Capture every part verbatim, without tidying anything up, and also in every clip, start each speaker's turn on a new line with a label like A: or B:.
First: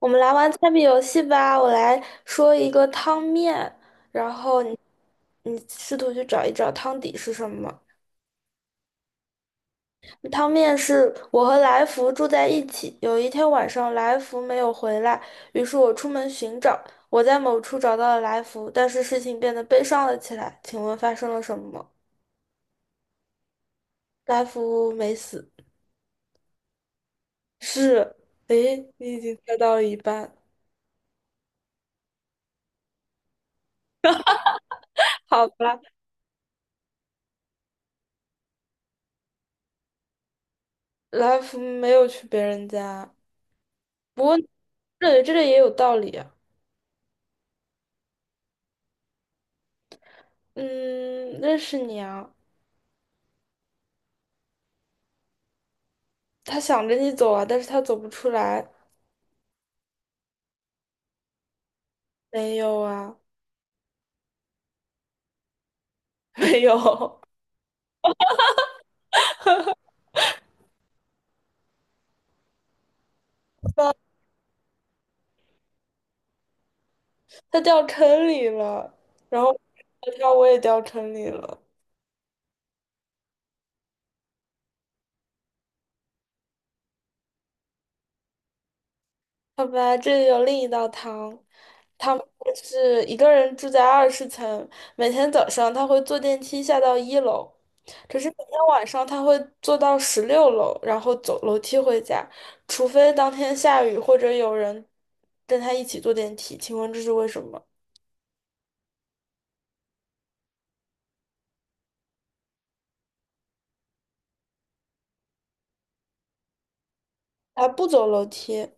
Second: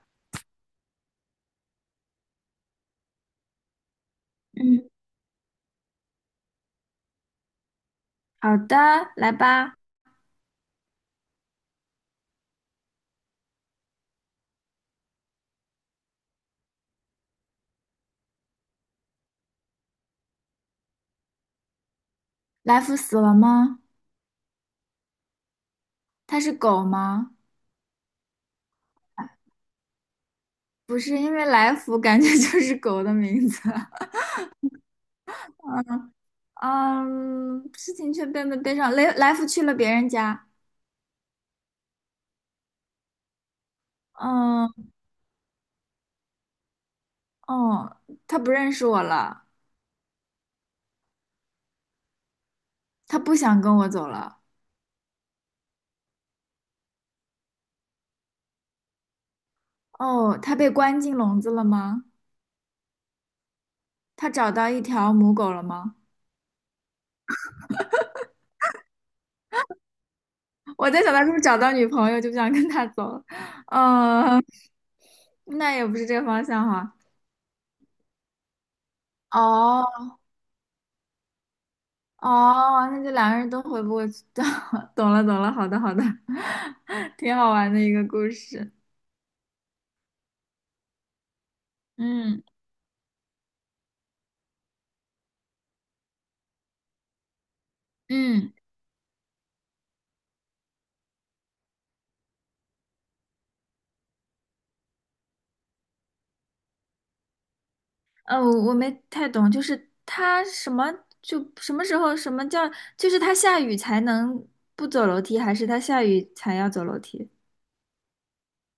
A: 我们来玩猜谜游戏吧，我来说一个汤面，嗯
B: 嗯，
A: 你试图去找一找汤底是什么。
B: 好的，来吧。
A: 汤面是我和来福住在一起，有一天晚上来福没有回来，于是我出门寻找，我在某处找到了来福，但是事情变得悲伤了起来。请问发生了什么？
B: 来福死了吗？
A: 来福没死，
B: 它是狗吗？
A: 是，诶，你已经猜到了一半，
B: 不是，因为来福感觉 就是狗的名字。
A: 好吧，
B: 嗯，事情却变得悲伤。来来福去了别人家。
A: 来福没有去别人家，不过
B: 嗯，
A: 对，这个也有道理啊。
B: 哦，他不认识我了，
A: 嗯，认识你啊，
B: 他不想跟我走了。
A: 他想着你走啊，但是他走不出来。
B: 哦，他被关进笼子了吗？
A: 没有啊，
B: 他找到一条母狗了吗？
A: 没有，
B: 我在想他是不是找到女朋友就不想跟他走了。嗯，那也不是这个方向哈。
A: 他掉坑里了，然后
B: 哦。
A: 他我也掉坑里了。
B: 哦，那就两个人都回不过去，懂了懂了，好的好的，挺好玩的一个故事。
A: 好吧，这里有另一道汤，他们
B: 嗯
A: 是一个人住在二十层，每天早上他会坐电梯下到一楼，可是每
B: 嗯，
A: 天晚上他会坐到十六楼，然后走楼梯回家，除非当天下雨或者有人跟他一起坐电梯。请问这是为什么？
B: 呃，我我没太懂，就是他什么就什么时候什么叫，就是他下雨才能不走楼梯，还是他下雨才要走楼梯？
A: 他不走楼梯。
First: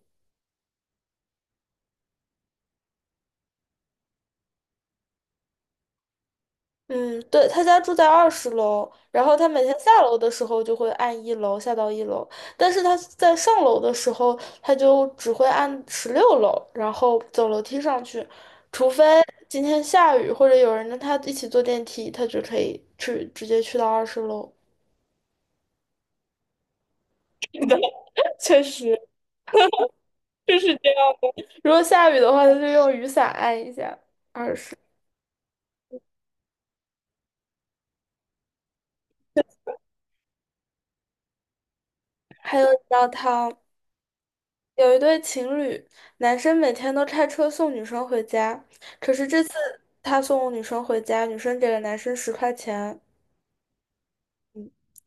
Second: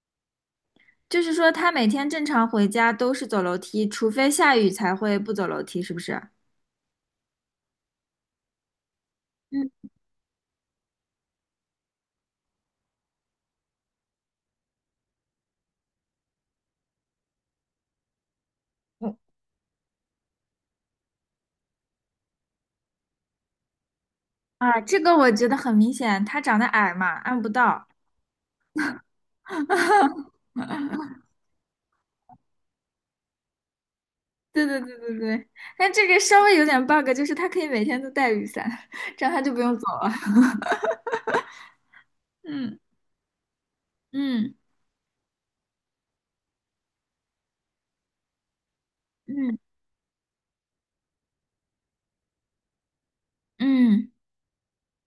B: 就是说他每天正常回家都是走楼梯，除非下雨才会不走楼梯，是不是？
A: 嗯，对，他家住在二十楼，然后他每天
B: 嗯，
A: 下楼的时候就会按一楼下到一楼，但是他在上楼的时候，他就只会按十六楼，然后走楼梯上去，除非
B: 我
A: 今天下雨或者有人跟他一起坐电梯，他就可以去直接去到二十楼。
B: 啊，这个我觉得很明显，他长得矮嘛，按不
A: 是的，
B: 到。
A: 确实就是这样。如果下雨的话，他就用雨伞按一下二
B: 对
A: 十。
B: 对对对对，但这个稍微有点 bug，就是他可以每天都带雨伞，这样他就不用走了。
A: 还有一
B: 嗯
A: 道汤。
B: 嗯
A: 有一对情侣，男生每天都开车送女生回家，可是这次
B: 嗯
A: 他送女生回家，女生给了男生十块钱，
B: 嗯，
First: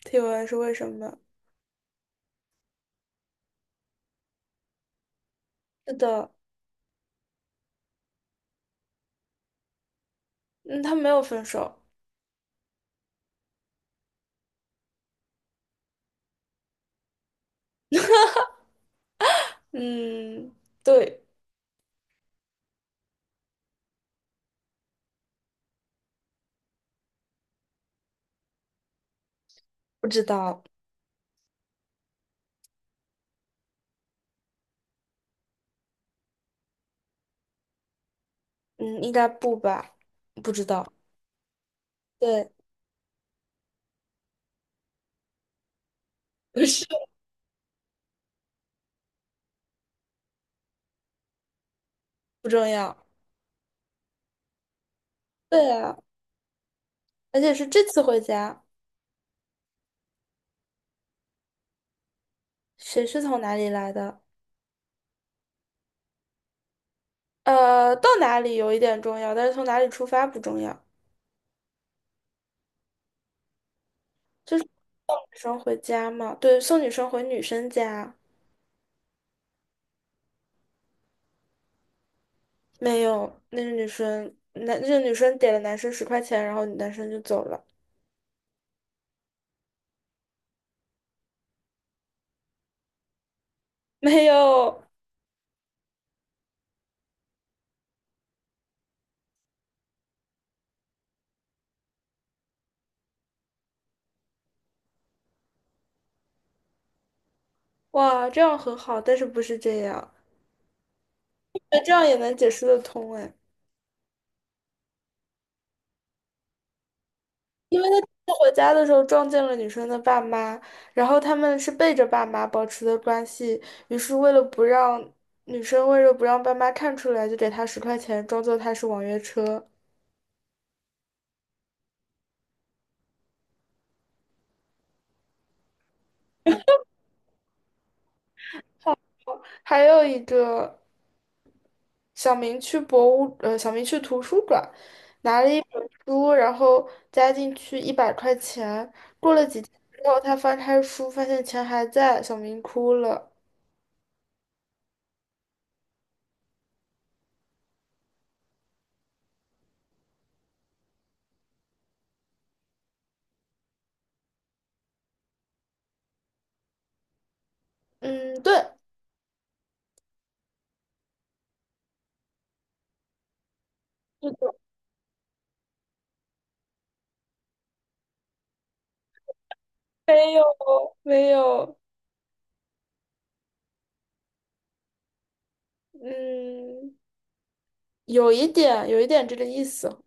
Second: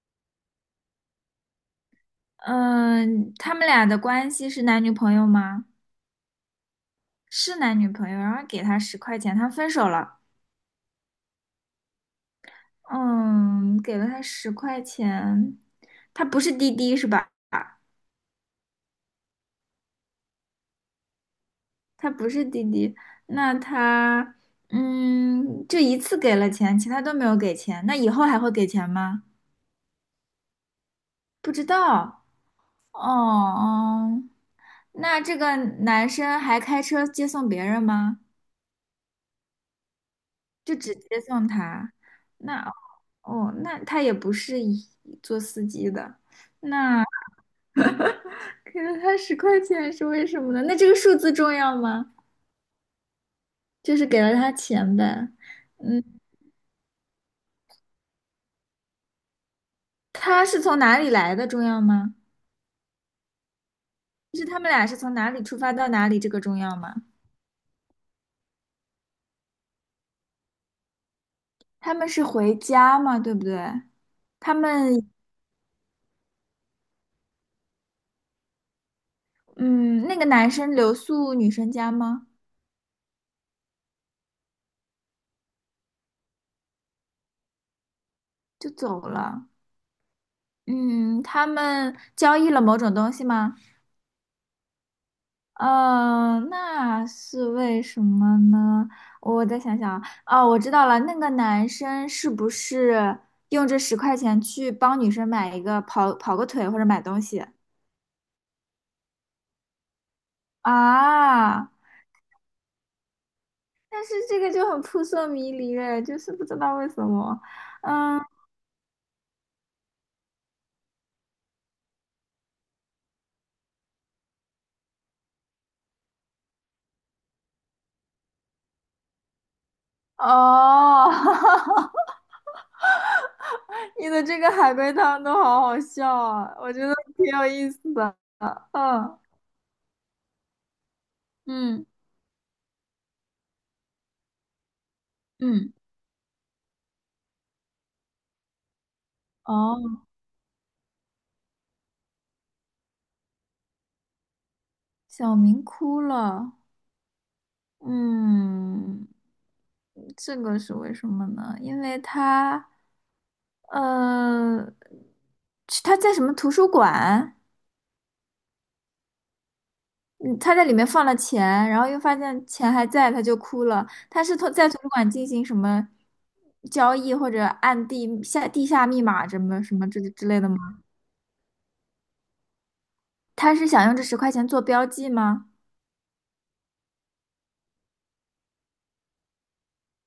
A: 提问是为什么？
B: 嗯，呃他们俩的关系是男女朋友吗？
A: 是的，
B: 是男女朋友，然后给他十块钱，他分手了。
A: 嗯，他没有分手，
B: 嗯，给了他十块钱，他不是滴滴是吧？
A: 嗯，对，
B: 他不是滴滴，那他嗯，就一次给了钱，其他都没有给钱，那以后还会给钱吗？
A: 不知道，
B: 不知道。哦哦，那这个男生还开车接送别人吗？
A: 嗯，应该不吧，不知
B: 就
A: 道，
B: 只接送他？
A: 对，
B: 那哦，那他也不是一做司机的，
A: 不是，
B: 那给了他十块钱是为什么呢？那这个数字重要吗？
A: 不重要，
B: 就是给了他钱呗。
A: 对啊，
B: 嗯，
A: 而且是这次回家，
B: 他是从哪里来的重要吗？
A: 谁是从哪里来的？
B: 就是他们俩是从哪里出发到哪里，这个重要吗？
A: 呃，到哪里有一点重要，但是从哪里出发不重要。
B: 他们是回家吗？对不对？他们，
A: 女生回家嘛，对，送女生回女生家。
B: 嗯，那个男生留宿女生家吗？
A: 没有，那个女生，男，那个女生给了男生十块钱，然后男生就走了。
B: 就走了。嗯，他们交易了某种东西吗？
A: 没有，
B: 呃，那是为什么呢？我再想想啊，哦，我知道了，那个男生是不是用这十块钱去帮女生买一个跑跑个腿或者买东西
A: 哇，这样很好，但是不是这样？
B: 啊？
A: 那这样也能解释得通哎，
B: 但是这个就很扑朔迷离哎，就是不知道为什么。
A: 因为
B: 嗯，
A: 他回家的时候撞见了女生的爸妈，然后他们是背着爸妈保持的关系，于是为了不让女生为了不让爸妈看出来，就给他十块钱，装作他是网约车。
B: 哦，你的这个海龟汤都好好笑啊，我觉得挺有意思的。嗯
A: 还有一个。
B: 嗯。
A: 小明去博物，呃，小明去图书馆，拿了一
B: 嗯，
A: 本书，然后加进去一百块钱。过了几天
B: 哦，
A: 之后，他翻开书，发现钱还在，小明哭了。
B: 小明哭了。嗯，这个是为什么呢？因为他，呃，是他在什么图书馆？
A: 嗯，对，
B: 嗯，他在里面放了钱，然后又发现钱还在，他就哭了。他是从在图书馆进行什么交易，或者按地下地下密码什么什么之之
A: 没
B: 类
A: 有，
B: 的吗？
A: 没有，
B: 他是想用这十块钱做标记吗？
A: 嗯，有一点，有一点这个意思。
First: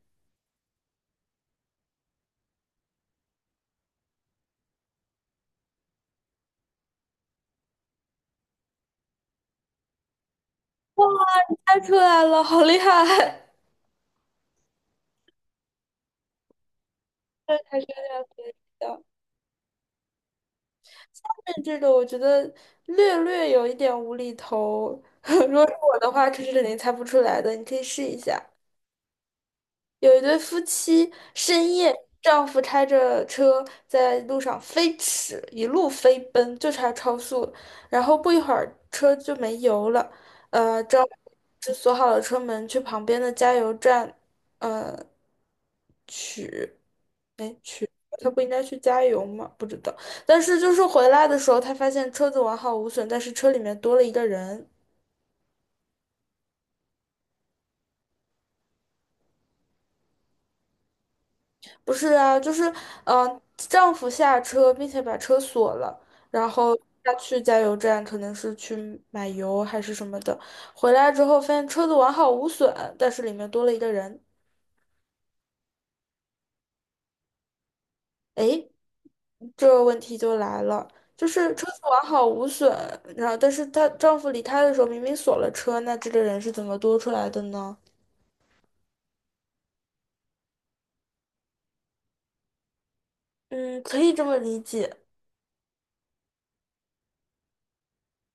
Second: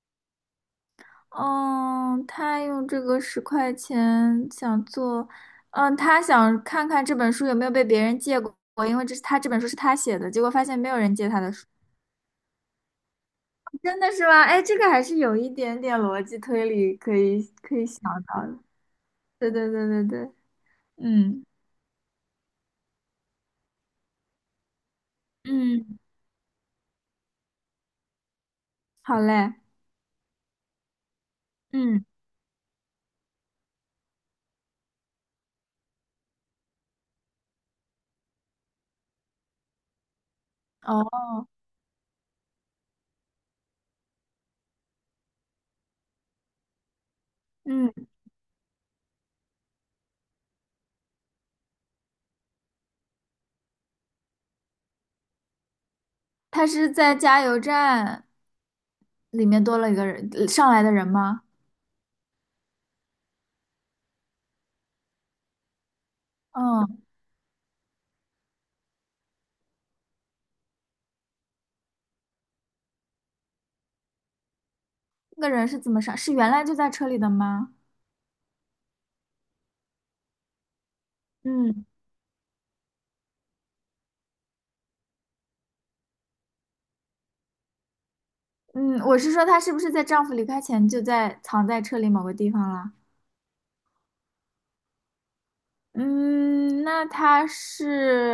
B: 嗯，他用这个十块钱想做，嗯，他想看看这本书有没有被别人借过，因为这是他这本书是他写的，结果发现没有人借他的书，
A: 猜出来了，好厉害！
B: 真的是吗？哎，这个还是有一点点逻辑推理可以
A: 对，
B: 可
A: 还
B: 以
A: 是
B: 想到的。
A: 的。后
B: 对对对对对，嗯
A: 面这个我觉得略略有一点无厘头。如果是
B: 嗯，
A: 我的话，这是肯定猜不出来的，你可以试一下。
B: 好嘞，
A: 有一对夫妻深夜，
B: 嗯
A: 丈夫开着车在路上飞驰，一路飞奔，就差超速了然后不一会儿车就没油了，呃，
B: 哦
A: 丈夫就锁好了车门，去旁边的加油站，呃，
B: 嗯，
A: 他不应该去加油吗？不知道。但是就是回来的时候，他发现车子完好无损，但是车里面多了一个人。
B: 他是在加油站里面多了一个人上来的人吗？
A: 不是啊，就是嗯、呃丈夫下车并且把车锁了，然后
B: 嗯，
A: 他去加油站，可能是去买油还是什么的，回来之后发现车子完好无损，但是里面多了一个人。
B: 那个人是怎么上？是原来就在车里的吗？
A: 诶，这个问题就来了，就是车子
B: 嗯。
A: 完好无损，然后但是她丈夫离开的时候明明锁了车，那这个人是怎么多出来的呢？
B: 嗯，我是说她是不是在丈夫离开前就在藏在车里某个地方了？
A: 嗯，可以这么理解，
B: 嗯，那她是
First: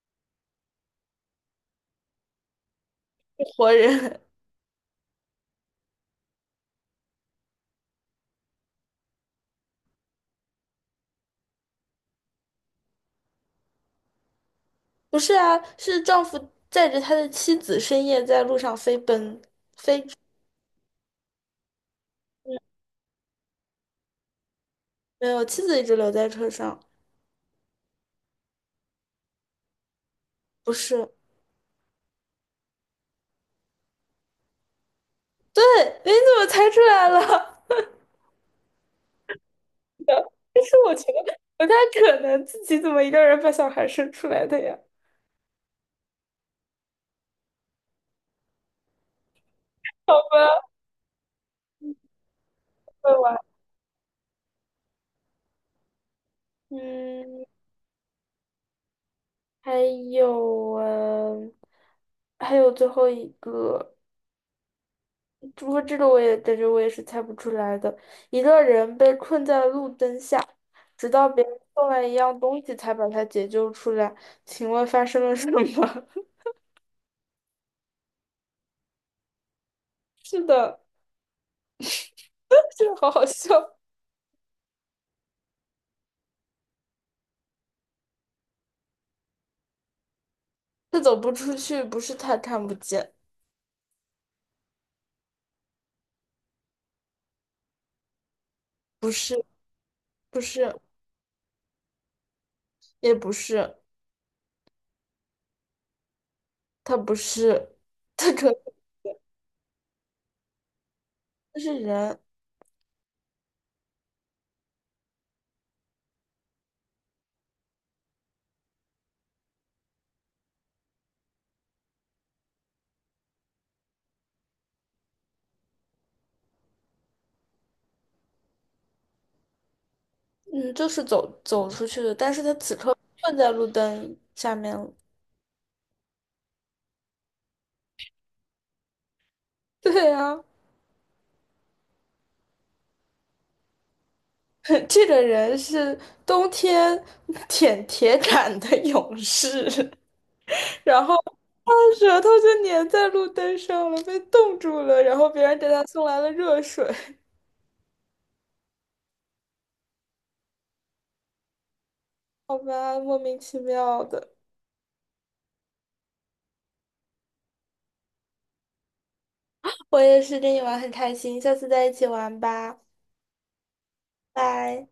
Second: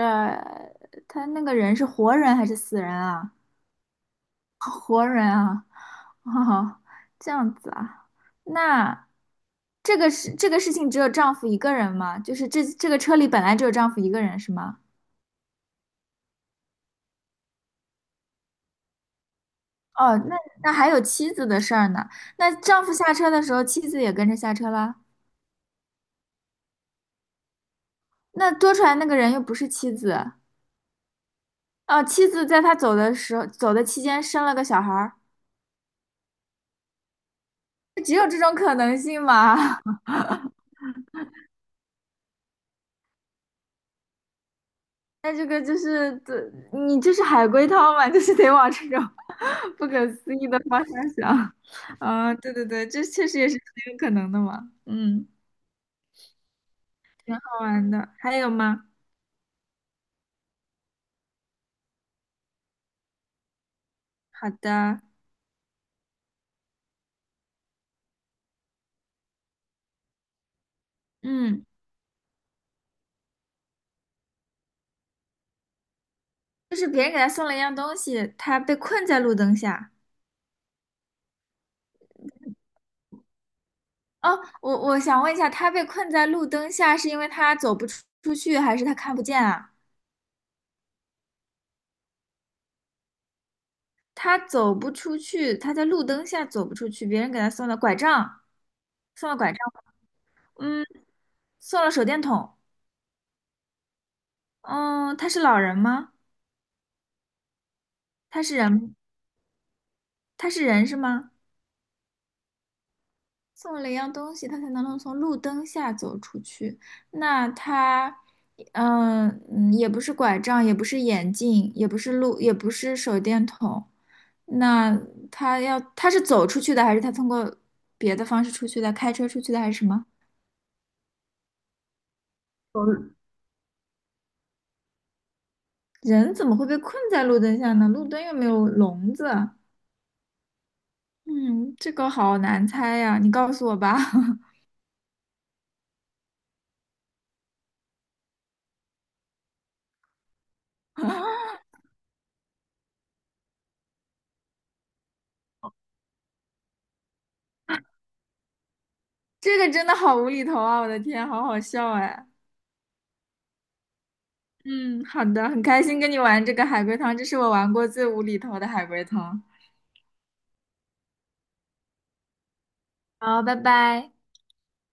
B: 她那个人是活人还是死人啊？
A: 活人。
B: 哦，这样子啊，那这个事这个事情只有丈夫一个人吗？就是这这个车里本来只有丈夫一个人是吗？
A: 不是啊，是丈夫载着他的妻子深夜在路上飞奔。
B: 哦，那那还有妻子的事儿呢。那丈夫下车的时候，妻子也跟着下车了。
A: 没有，妻子一直留在车上。
B: 那多出来那个人又不是妻子，
A: 不是，
B: 哦，妻子在他走的时候，走的期间生了个小孩儿，
A: 对，哎你怎么猜出来了？
B: 只有这种可能性嘛？
A: 但是我觉得不太可能自己怎么一个人把小孩生出来的呀？
B: 那这个就是，这你这是海龟汤嘛？就是得往这种 不可 思
A: 好
B: 议的方向想。啊、对对对，这
A: 会
B: 确实
A: 玩。
B: 也是很有可能的嘛。嗯，
A: 嗯，
B: 好玩的，还有吗？
A: 还有嗯，还有最后一个，
B: 好的，
A: 不过这个我也感觉我也是猜不出来的。一个人被困在路灯下，直到别人
B: 嗯，
A: 送来一样东西才把他解救出来。请问发生了什么？
B: 就是别人给他送了一样东西，他被困在路灯下。
A: 是的，这个好好笑。
B: 哦，我我想问一下，他被困在路灯下是因为他走不出出去，还是他看不见啊？
A: 他走不出去，不是他看不见，
B: 他走不出去，他在路灯下走不出去，别人给他送了拐杖，
A: 不
B: 送了
A: 是，
B: 拐杖，
A: 不是，
B: 嗯，送了手电筒，
A: 也不是，
B: 嗯，他是老人吗？
A: 他不是，他
B: 他
A: 可
B: 是人
A: 能
B: 吗他是人是吗？
A: 就是人，
B: 送了一样东西，他才能能从路灯下走出去。那他，嗯嗯，也不是拐杖，也不是眼镜，也不是路，也不是手电筒。那他要，他是走出去的，还是他通过别的方式出去的？开车出去的，还是什么？
A: 嗯，就是走走出去的，但是他此刻困在路灯下面了。
B: 人怎么会被困在路灯下呢？路灯又没有笼子。
A: 对啊，
B: 嗯，这个好难猜呀，你告诉我吧。
A: 这个人是冬天舔铁杆的勇士，然后他的舌头就粘在路灯上了，被冻住了，然后别人给他送来了热水，
B: 这个真的好无厘头啊！我的天，好好笑哎。
A: 好吧，莫名其妙的。
B: 嗯，好的，很开心跟你玩这个海龟汤，这是我玩过最无厘头的海龟汤。
A: 我也是跟你玩很开心，下次再一起玩吧，
B: 好，拜拜。
A: 拜。